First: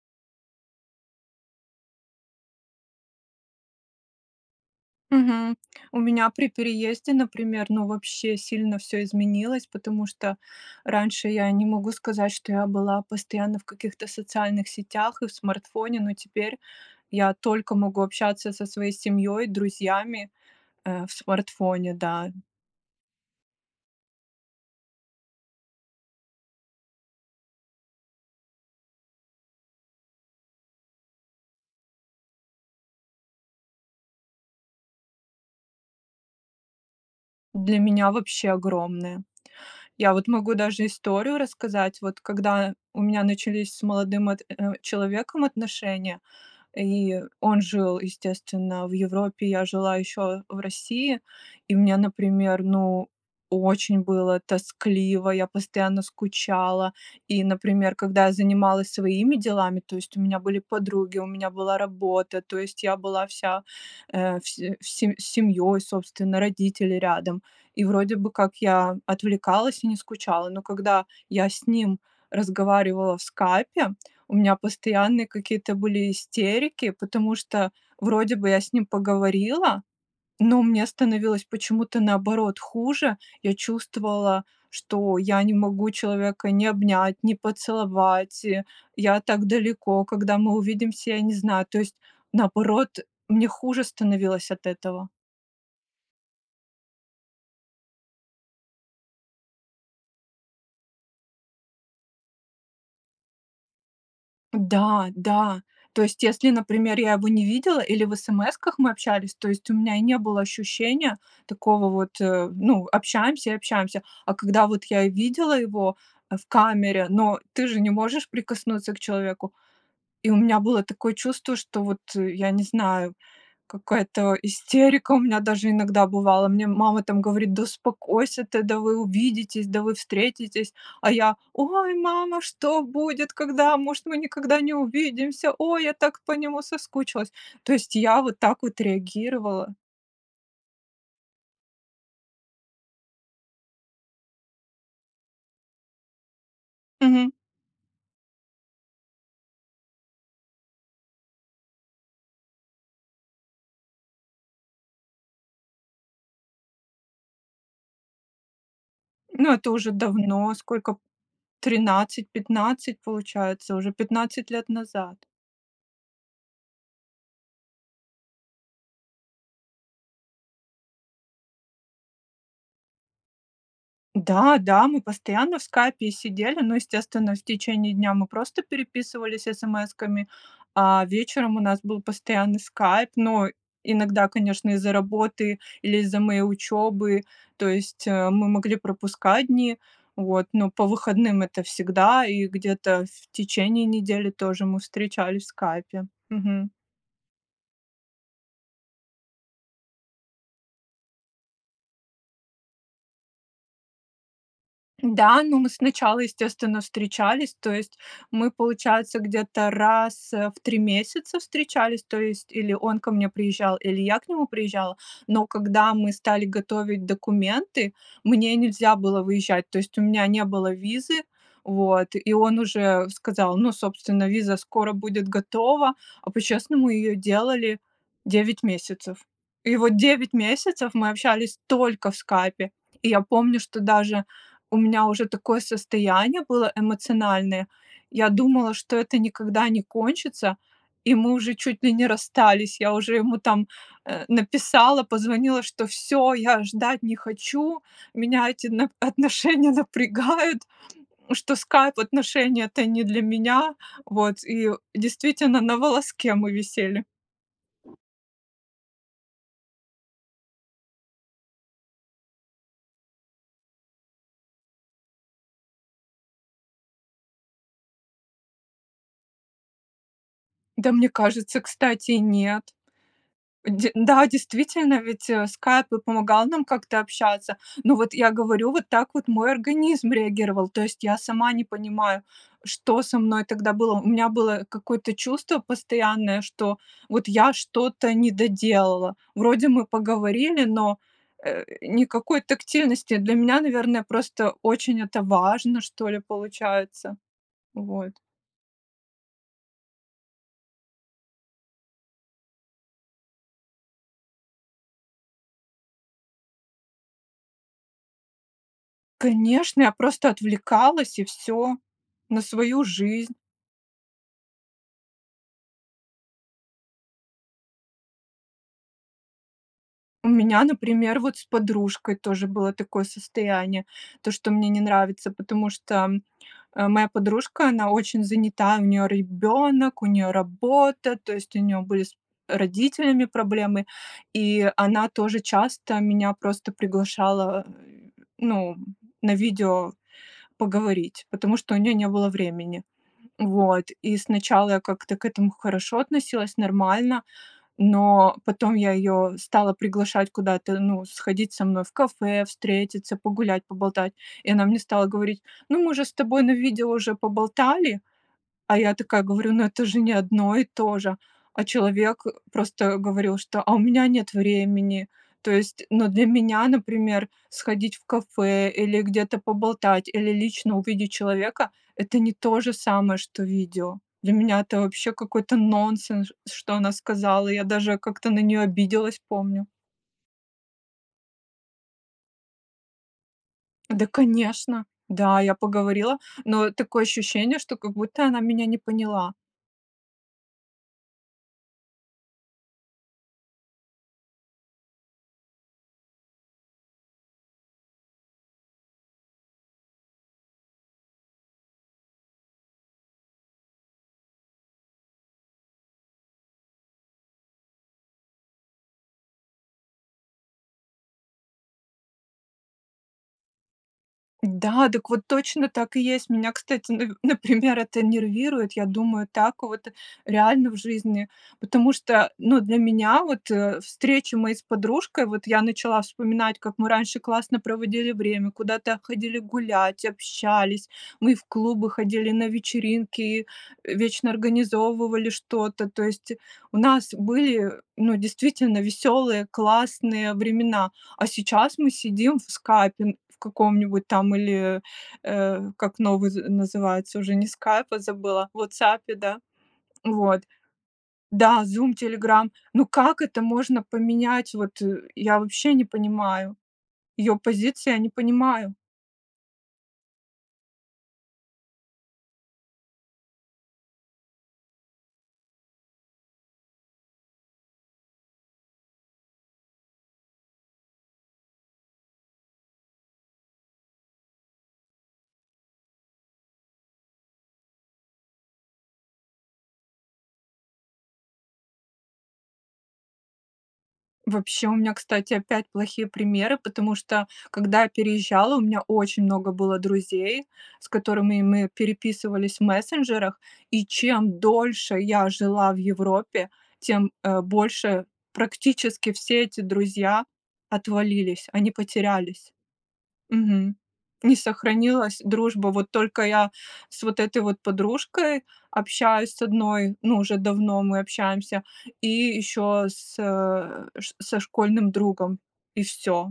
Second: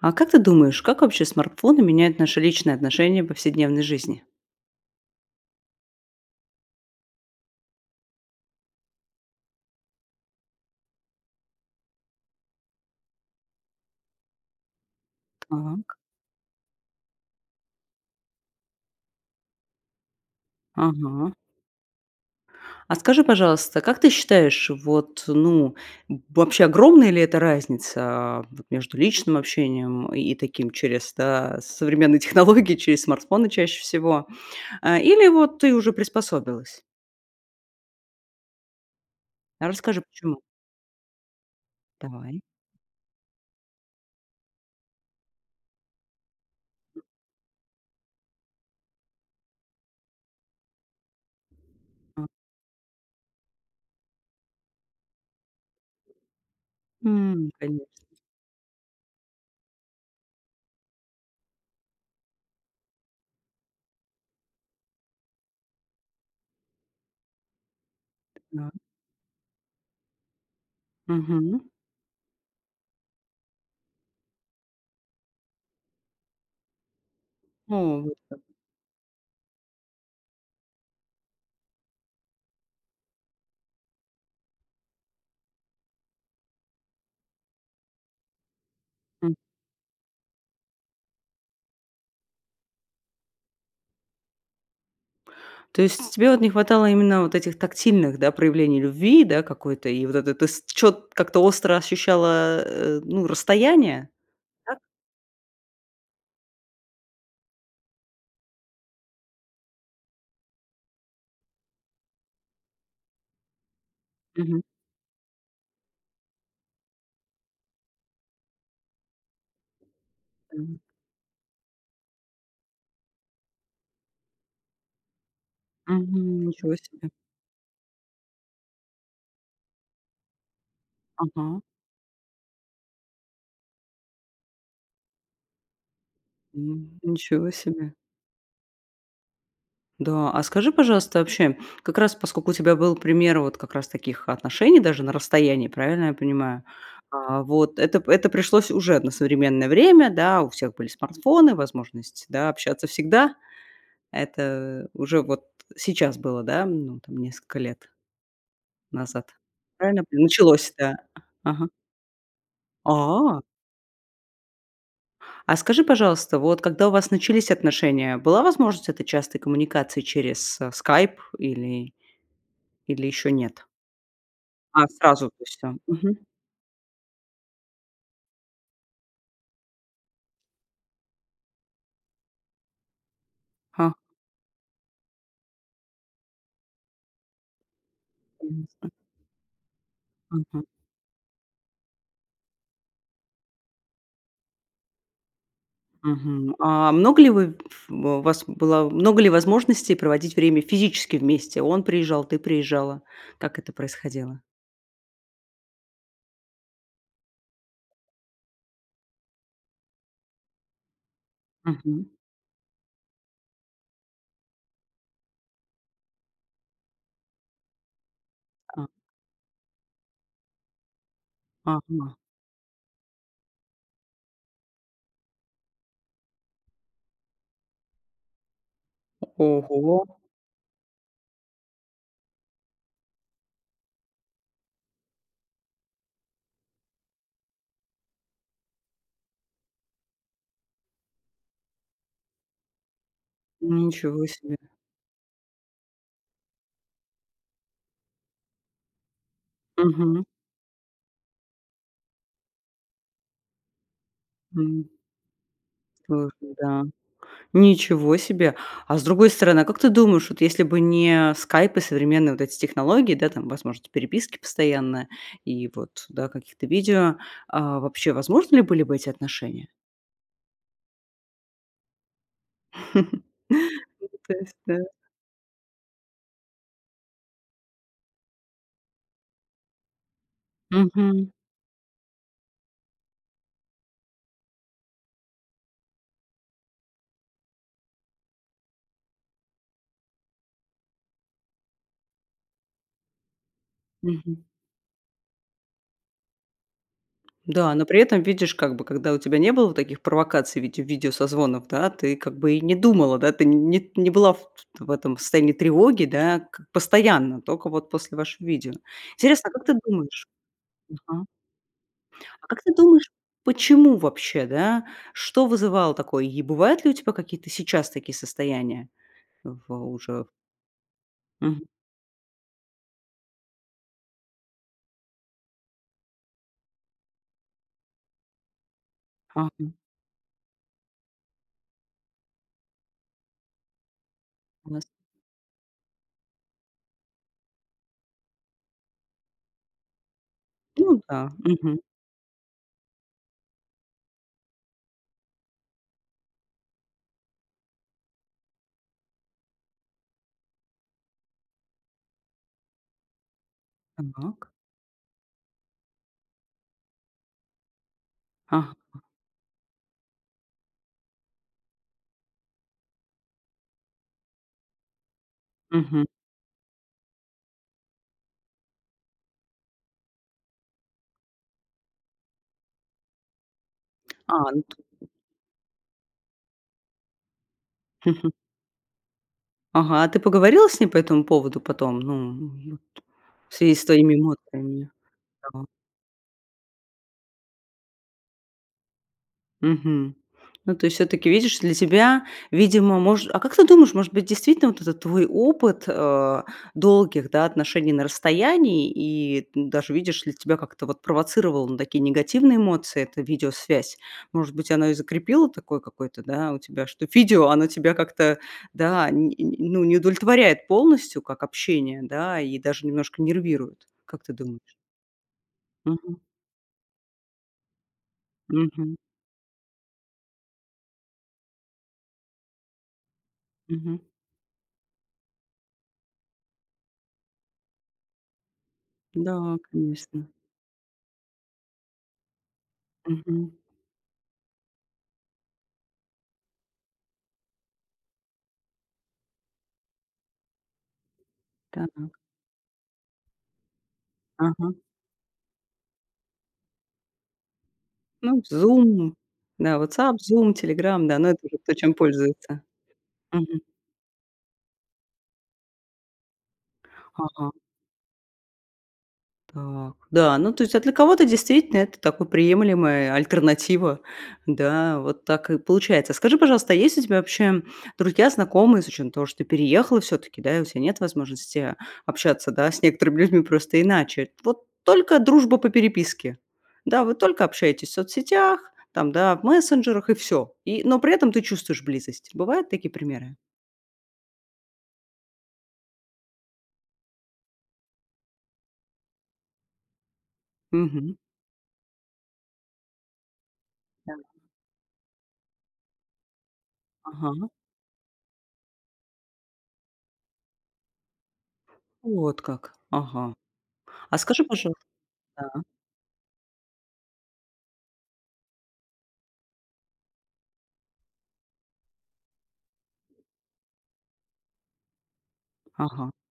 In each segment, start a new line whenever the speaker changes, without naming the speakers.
А как ты думаешь, как вообще смартфоны меняют наше личное отношение в повседневной жизни?
Мгм. У меня при переезде, например, ну вообще сильно всё изменилось, потому что раньше я не могу сказать, что я была постоянно в каких-то социальных сетях и в
Так.
смартфоне, но теперь я только могу общаться со своей семьей, друзьями, э, в
Ага.
смартфоне, да.
А скажи, пожалуйста, как ты считаешь, вот ну, э, вообще огромная ли это разница, а, вот между личным общением, и, э, таким, через, да, современные технологии, через смартфоны чаще всего, а, или вот ты уже приспособилась?
Для меня вообще огромное.
Расскажи,
Я вот
почему.
могу даже историю рассказать. Вот
Давай.
когда у меня начались с молодым от э, человеком отношения, и он жил, естественно, в Европе, я жила еще в России, и мне,
А
например, ну, очень было тоскливо, я постоянно скучала, и,
Мгм, конечно.
например, когда я занималась своими делами, то есть у меня были подруги, у меня была работа, то есть я была вся, э, все все с семьей, собственно, родители рядом, и вроде бы как
Так.
я отвлекалась и не скучала. Но когда я
Мгм.
с ним разговаривала в "Скайпе", у меня постоянные какие-то были истерики, потому что
О, вот
вроде
как.
бы я с ним поговорила, но мне становилось почему-то наоборот хуже. Я чувствовала, что я не могу человека ни обнять, ни поцеловать, и, я
Хм.
так далеко, когда мы увидимся, я не знаю, то есть наоборот мне хуже становилось от этого.
То есть, тебе вот не хватало именно вот этих тактильных, да, проявлений любви, да, какой-то, и вот это ты, с чё-т как-то остро ощущала, э, ну, расстояние, так?
Да, да. То есть если, например, я его не видела или в смс-ках мы общались, то есть у меня и не было ощущения такого вот, э, ну, общаемся и общаемся, а
Мгм.
когда вот я видела его, э, в камере, но ты же не можешь прикоснуться к человеку. И у меня
Мгм.
было такое чувство, что вот я не знаю, какая-то истерика у меня даже иногда
Мгм,
бывало, мне
ничего
мама
себе.
там говорит: "Да успокойся ты! Да вы увидитесь! Да вы встретитесь!" А я:
Ага.
"Ой, мама, что будет, когда? Может, мы никогда не увидимся? Ой, я так по нему
М,
соскучилась!"
ничего
То
себе.
есть я вот так вот реагировала.
Да, а скажи пожалуйста вообще как раз поскольку у тебя был пример вот как раз таких отношений даже, на расстоянии, правильно я понимаю?
Мгм.
А, вот это п это пришлось уже на современное время, да, у всех были смартфоны, возможность, да, общаться всегда. Это уже вот сейчас было, да, ну там, несколько лет назад?
Но это уже
Правильно я пони
давно,
началось да,
сколько
ага?
13-15
А?
получается, уже 15 лет назад.
А скажи, пожалуйста, вот когда у вас начались отношения, была возможность этой частой коммуникации через, э, "Скайп" или или ещё нет?
Да-да,
А,
мы
сразу, то
постоянно
есть
в
он?
Скайпе
Мгм.
сидели, но естественно в течение дня мы просто переписывались смсками, а вечером у нас был постоянный Скайп. Но
Ха.
иногда конечно из-за работы или из-за моей учебы, то есть, э, мы могли
Конечно.
пропускать дни, вот.
Мгм.
Но по выходным это всегда, и где-то в течение недели тоже мы встречались в Скайпе.
Мгм.
Мгм.
А много ли вы ф в у вас была много ли возможностей проводить время физически вместе? Он приезжал, ты приезжала. Как это происходило?
Да, ну мы сначала, естественно, встречались, то есть мы, получается, где-то раз, э, в три месяца встречались.
Мгм.
То есть или он ко мне приезжал, или я к нему приезжала. Но когда мы стали готовить документы, мне нельзя было выезжать, то есть у меня не было визы, вот,
Ага.
и он уже сказал: "Ну, собственно, виза скоро будет готова". А по-честному ее делали 9 месяцев. И вот
Ого!
9 месяцев мы общались только в Скайпе, И я помню, что даже у меня уже такое состояние было эмоциональное, я думала, что это никогда не кончится, и мы уже чуть ли не расстались. Я уже ему там, э,
Ничего себе!
написала, позвонила, что всё, я ждать не хочу, меня эти нап отношения
Мгм.
напрягают, что скайп отношения это не для меня, вот. И
М.
действительно на
Ух
волоске мы
ты. Да.
висели.
Ничего себе. А с другой стороны, а как ты думаешь, вот если бы не скайп и современные вот эти технологии, да, там возможности переписки постоянная и вот, да, каких-то видео, а, вообще возможны ли были бы эти отношения?
Да, мне кажется, кстати, нет. Де
Ну,
да,
то есть да.
действительно, ведь "Скайп" и помогал нам как-то общаться. Ну вот я говорю, вот так вот мой организм реагировал, то есть я
Мгм.
сама не понимаю, что со мной тогда было. У меня было какое-то чувство постоянное, что, вот, я что-то не доделала. Вроде мы поговорили, но, э, никакой тактильности. Для меня, наверное,
Мгм.
просто очень это важно, что ли, получается.
Да, но при
Вот.
этом видишь, как бы, когда у тебя не было таких провокаций, в виде видео созвонов, да, ты как бы и не думала, да, ты не не была в в этом состоянии тревоги, да, к постоянно, только вот после вашего видео. Интересно, как ты
Конечно! Я
думаешь?
просто отвлекалась и
Мгм.
всё, на
А как ты
свою
думаешь,
жизнь.
почему вообще, да, что вызывало такое, и бывают ли у тебя какие-то сейчас такие состояния? В уже
У меня, например, вот, с
Мгм.
подружкой тоже было такое состояние, то что мне не нравится, потому что, э, моя подружка, она очень занята, у неё
Ага.
ребенок, у неё работа, то есть у неё были с родителями проблемы, и
У нас
она тоже часто меня просто приглашала, ну, на видео
Ну
поговорить,
да.
потому что у
Мгм.
нее не было времени, вот. И сначала я как-то к этому хорошо относилась, нормально, но потом я её стала приглашать куда-то, ну, сходить со мной в кафе, встретиться, погулять, поболтать.
Так.
И она мне стала говорить: "Ну мы же с тобой на видео уже поболтали", а я
Ага.
такая говорю: "Ну это же не одно и то же." А человек просто говорил, что: "А у меня нет времени", то есть
Мгм.
ну для меня, например, сходить в кафе, или где-то поболтать, или лично увидеть человека- это не то же самое, что видео. Для
А,
меня
ну
это вообще какой-то нонсенс, что она сказала! Я даже как-то на нее обиделась, помню.
Ага, а ты поговорила с ней по этому поводу потом, ну, в связи с
Да,
твоими
конечно!
эмоциями,
Да, я
там?
поговорила, но такое ощущение, что как будто она меня не поняла.
Мгм. Ну то есть всё-таки видишь, для тебя видимо мож А как ты думаешь, может быть действительно вот этот твой опыт, э, долгих, да, отношений на расстоянии, и даже видишь ли, тебя как-то вот провоцировало на такие негативные эмоции, эта видеосвязь. Может быть, оно и закрепило такое, какое-то, да, у тебя, что видео, оно тебя как-то да, не ну, не удовлетворяет полностью, как общение да, и даже немножко нервирует. Как ты думаешь?
Да, так вот точно, так и
Мгм.
есть! Меня, кстати, на например, это нервирует, я
Мгм.
думаю так, вот реально в жизни, потому что ну для меня вот
Мгм.
встречи мои с подружкой, вот я начала вспоминать, как мы раньше классно проводили время, куда-то ходили
Да,
гулять,
конечно!
общались, мы и в клубы ходили, и на вечеринки, и
Мгм.
вечно организовывали что-то. То есть у нас были, ну, действительно веселые, классные времена, а сейчас мы
Так.
сидим в "Скайпе" в каком-нибудь там
Ага.
или, э, э, как новый называется, уже не "Скайп", а
Ну
забыла, в "Вотсапе",
"Зум",
да.
да "Вотсап",
Вот
"Зум", "Телеграм", да, ну, это уже
да,
кто
"Зум",
чем
"Телеграм",
пользуется.
ну как это
Мгм.
можно поменять? Вот, я вообще не понимаю, её
Ага.
позиции я не понимаю!
Так. Да, ну то есть а для кого-то действительно, это такая приемлемая альтернатива, да, вот так и получается. Скажи, пожалуйста, а есть у тебя вообще друзья, знакомые, с учетом того, что ты переехала всё-таки, да, и у тебя нет возможности общаться, да, с некоторыми людьми просто иначе, вот, только дружба по переписке. Да? Вы только общаетесь в соцсетях, там, да, в мессенджерах, и всё. И но при этом ты чувствуешь близость. Бывают такие примеры?
Вообще, у меня, кстати, опять плохие примеры, потому что, когда я переезжала, у меня очень много было друзей, с
Мгм.
которыми мы переписывались в мессенджерах, и
Да.
чем дольше я жила в Европе, тем, э,
Ага.
больше практически все эти друзья отвалились, они
Вот
потерялись.
как, ага.
Мгм.
А
Не
скажи, пожа
сохранилась
да.
дружба, вот только я с вот этой вот подружкой общаюсь с 1, ну, уже давно мы общаемся, и ещё с, э, ш со школьным другом, и
Ага.
всё.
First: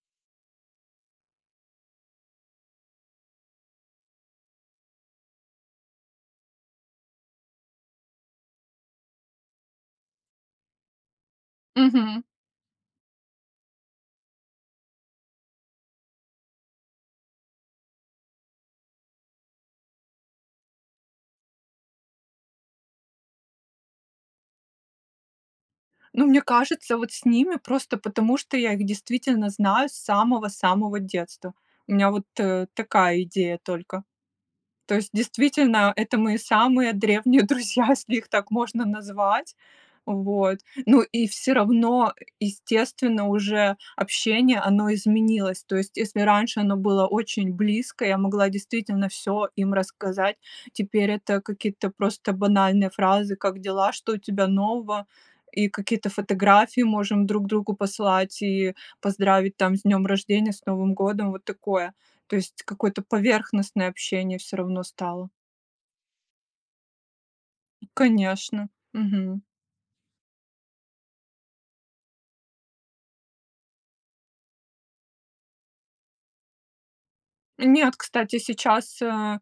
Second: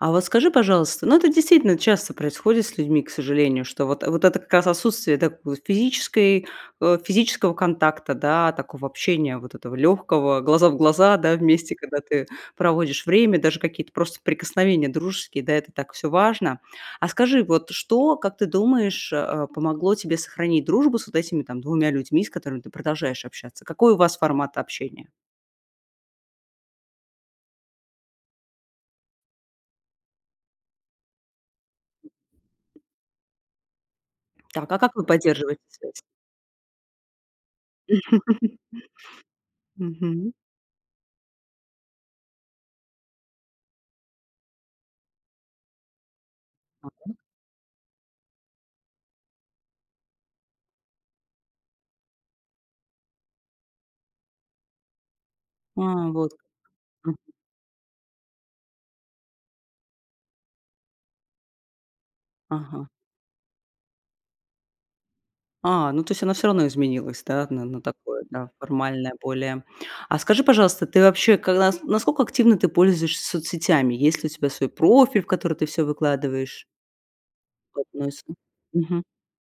А вот скажи, пожалуйста, ну это действительно часто происходит с людьми, к сожалению, что вот, вот это, как раз, отсутствие, да, в физической, э, физического контакта да, такого общения, вот, этого легкого, глаза в глаза, да, вместе, когда
Мгм.
ты проводишь время, даже какие-то просто прикосновения дружеские, да, это так всё важно. А скажи, вот, что, как ты думаешь, э, помогло тебе сохранить дружбу с вот этими, там, 2 людьми, с которыми ты продолжаешь общаться? Какой у вас формат общения?
Ну, мне кажется, вот, с ними, просто потому что я их действительно знаю с самого-самого детства. У меня, вот, э, такая идея только.
Так а как
То
вы
есть
поддерживаете
действительно,
связь?
это мои самые древние друзья если их так можно назвать,
Мгм.
вот. Ну и всё равно, естественно, уже общение, оно изменилось. То есть, если раньше оно было очень близкое, я могла действительно всё им рассказать, теперь это какие-то просто банальные фразы: "Как дела? Что у тебя нового?" И
А,
какие-то
вот как.
фотографии
Мгм.
можем друг другу послать, и поздравить, там, с днем рождения, с Новым годом, вот такое, то есть
Ага.
какое-то поверхностное общение всё равно стало.
А, ну то есть оно всё равно изменилась, да? Н-а на такое, да,
Конечно.
формальное
Мгм.
более. А скажи пожалуйста, ты вообще, как нас насколько активно ты пользуешься соцсетями, есть ли у тебя свой профиль, в который ты всё выкладываешь?
Нет, кстати,
[unintelligible]
сейчас,
Мгм.
э,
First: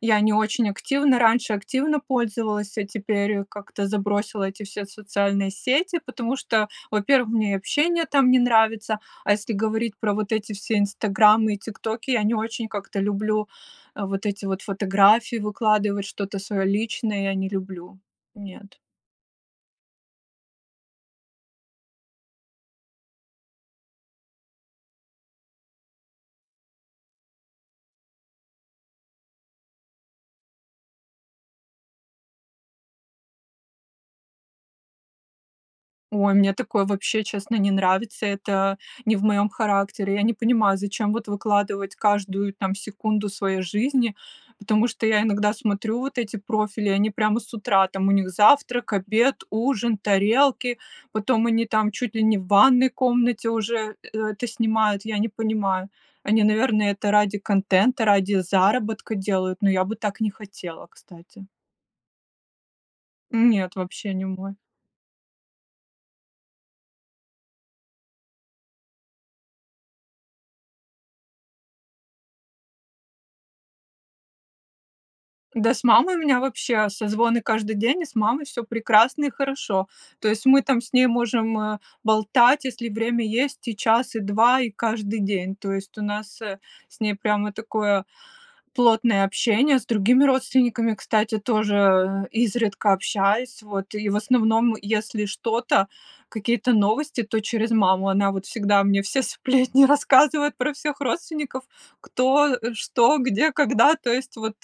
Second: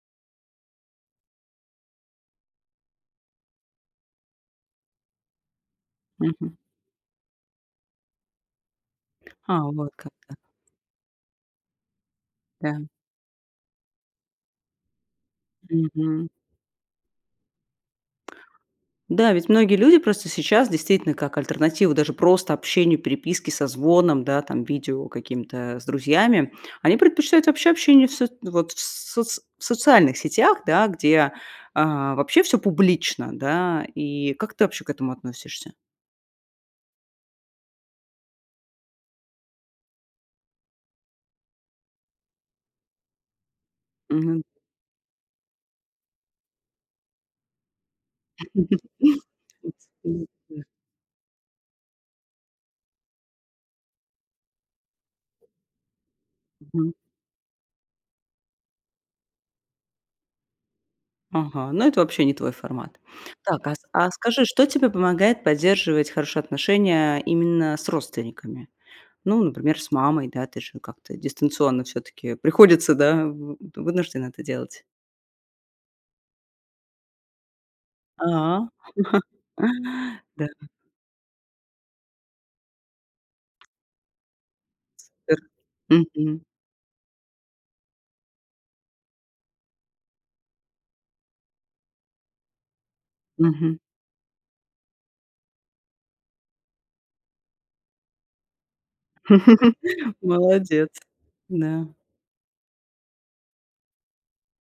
я не очень активно, раньше активно пользовалась, а теперь как-то забросила эти все социальные сети, потому
Мгм.
что, во-первых, мне общение там не нравится, а если
А вот
говорить
как,
про вот
да.
эти все "Инстаграмы" и "ТикТоки" я не очень
Да.
как-то люблю вот эти вот фотографии выкладывать,
Мгм.
что-то свое личное, я не люблю, нет.
Да, ведь многие люди просто сейчас действительно, как альтернатива даже просто общению, переписке, созвонам, да, там, видео каким-то, э, с друзьями. Они предпочитают вообще общение в соц вот в соц в социальных сетях, да, где, а, вообще всё публично, да, и как ты вообще к этому относишься?
Ой, мне такое вообще честно не нравится, это не в моем характере. Я не понимаю, зачем вот выкладывать каждую, там, секунду своей жизни,
Мгм.
потому что я иногда смотрю вот эти профили, они прямо с утра, там у них завтрак, обед, ужин,
[unintelligible]
тарелки, потом они там чуть ли не в ванной комнате уже э это снимают, я не понимаю, они, наверное,
Мгм.
это ради контента, ради заработка делают, но я бы так не хотела, кстати.
Ага, ну это вообще не твой формат. Так,
Нет,
а с а
вообще не
скажи,
мой.
что тебе помогает поддерживать хорошие отношения, именно, с родственниками? Ну, например, с мамой, да, ты же ну как-то дистанционно всё-таки приходится, да, вы т вынуждены это делать.
Да с мамой у меня вообще созвоны каждый день, и с мамой всё
А.
прекрасно и хорошо. То есть
Да.
мы там с ней можем, э, болтать, если время есть и час, и 2, и каждый
Супер.
день. То есть у нас,
Мгм.
э, с ней прямо такое плотное общение с другими родственниками, кстати, тоже, э, изредка общаюсь.
Мгм.
Вот и в основном, если что-то, какие-то новости, то через маму, она вот всегда мне всё сплетни рассказывают про
Молодец!
всех родственников:
Да.
кто, э, что, где, когда. То есть вот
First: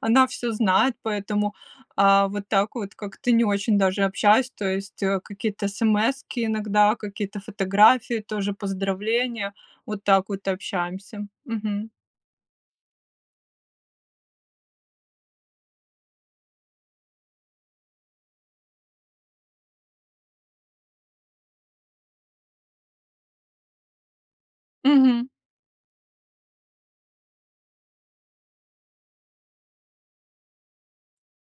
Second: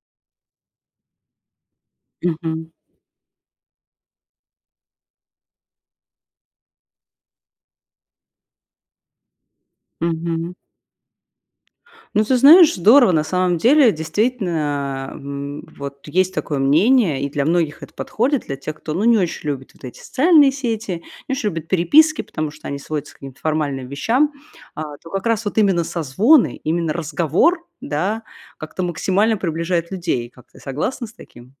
она всё знает, поэтому, э, вот
Мгм.
так вот как-то не очень даже общаюсь, то есть какие-то эсэмэски иногда, какие-то фотографии, тоже поздравления. Вот так вот
Мгм.
общаемся. Мгм.
Ну ты знаешь, здорово, на самом деле, действительно, э, вот есть такое мнение, и для многих это подходит, для тех, кто ну не очень любит вот эти социальные сети, не очень любит переписки, потому что они сводятся к каким-то формальным вещам, а то как
Мгм.
раз вот именно созвоны, именно разговор, да, как-то максимально приближает людей. Как ты, согласна с таким?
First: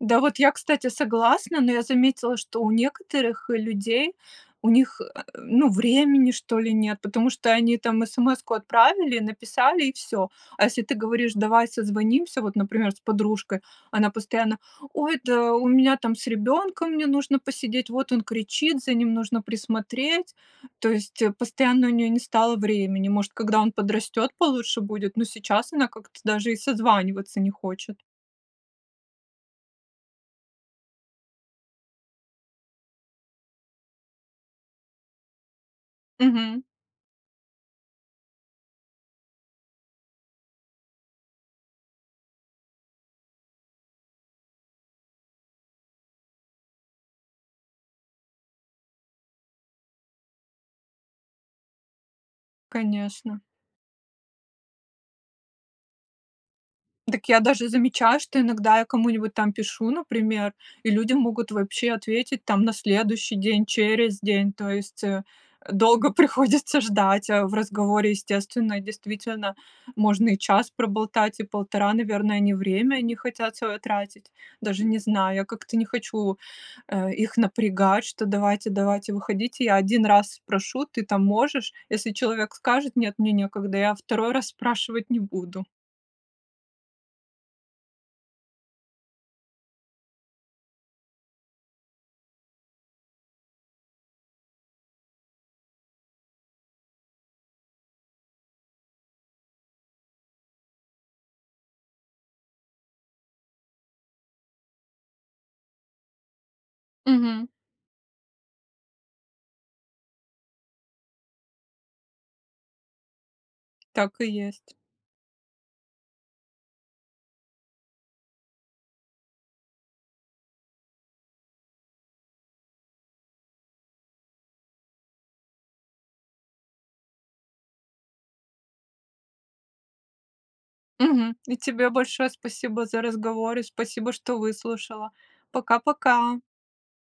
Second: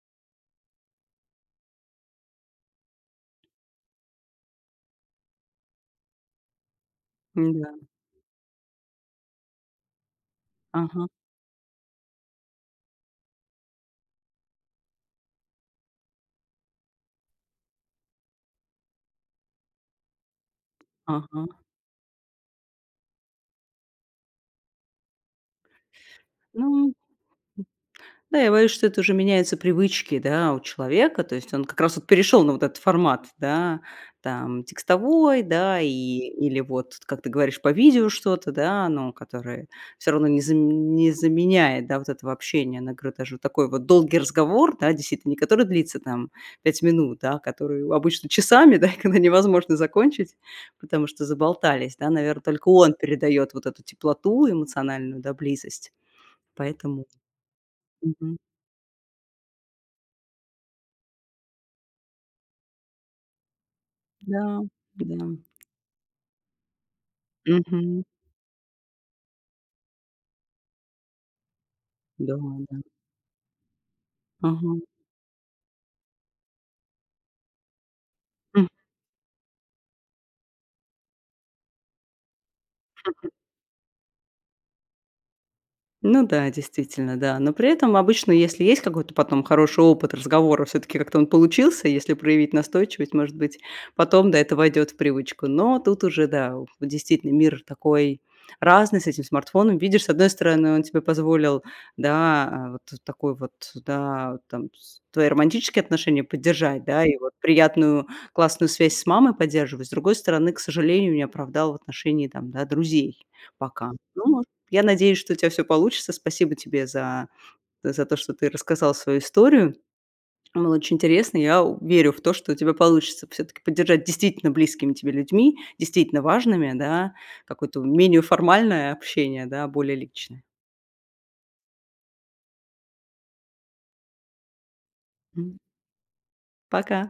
Да вот я, кстати, согласна, но я заметила, что у некоторых людей, у них, э, ну, времени, что ли, нет, потому что
Н-да.
они там смс-ку отправили, написали и всё. А если ты
Ага.
говоришь: "Давай созвонимся" вот, например, с подружкой, она постоянно: "Ой, да у меня там с ребенком, мне нужно посидеть, вот он кричит, за ним нужно присмотреть." То есть, э,
Ага.
постоянно у нее не стало времени, может, когда он подрастет получше будет, но сейчас она как-то даже и
Ну
созваниваться не хочет.
Да, я боюсь, что это уже меняются привычки, да, у человека, то есть он как раз, вот перешел на вот этот формат, да, там текстовой, да, и или
Мгм.
вот, как ты говоришь, по видео что-то, да, но которое всё равно не заме не заменяет, да, вот этого общения. Она говорит, даже такой вот долгий разговор, да, действительно, не который длится там 5 минут, да, а который обычно часами, да, когда невозможно закончить, потому что заболтались, да, наверное, только он
Конечно.
передает вот эту теплоту эмоциональную, да, близость. Поэтому,
Дак я даже замечаю,
мгм.
что иногда я кому-нибудь там пишу, например, и люди могут вообще ответить там на следующий день, через день,
Да,
то есть, э,
да.
долго приходится ждать, а в
Мгм.
разговоре, естественно, действительно можно и час проболтать, и полтора,
Да
наверное, они
ладно.
время не хотят свое тратить. Даже
Ага.
не знаю, я как-то не хочу, э, их напрягать, что давайте давайте, выходите. Я 1 раз спрошу: "Ты там можешь?" Если человек скажет: "Нет. Мне некогда." Я 2 раз спрашивать не буду.
Ну да, действительно, да. Но при этом обычно, если есть какой-то потом хороший опыт разговора, всё-таки как-то он получился, если проявить настойчивость, может быть, потом, да, это войдёт в привычку. Но тут уже, да, о действительно, мир такой разный с этим смартфоном. Видишь, с одной стороны, он тебе позволил, да, вот, э, такой вот, да, там, с твои романтические отношения поддержать, да, и вот
Мгм.
приятную классную связь с мамой поддерживать. С другой стороны, к сожалению, не оправдал в отношении, там, да, друзей пока.
Так и
Ну,
есть.
я надеюсь, что у тебя всё получится. Спасибо тебе за за то, что ты рассказал свою историю. Было очень интересно, я у верю в то, что у тебя получится всё-таки поддержать действительно близкими тебе людьми, действительно важными, да, какое-то менее формальное общение, да, более личное.
Мгм. И тебе большое спасибо за разговор, и спасибо, что выслушала. Пока-пока.
Пока!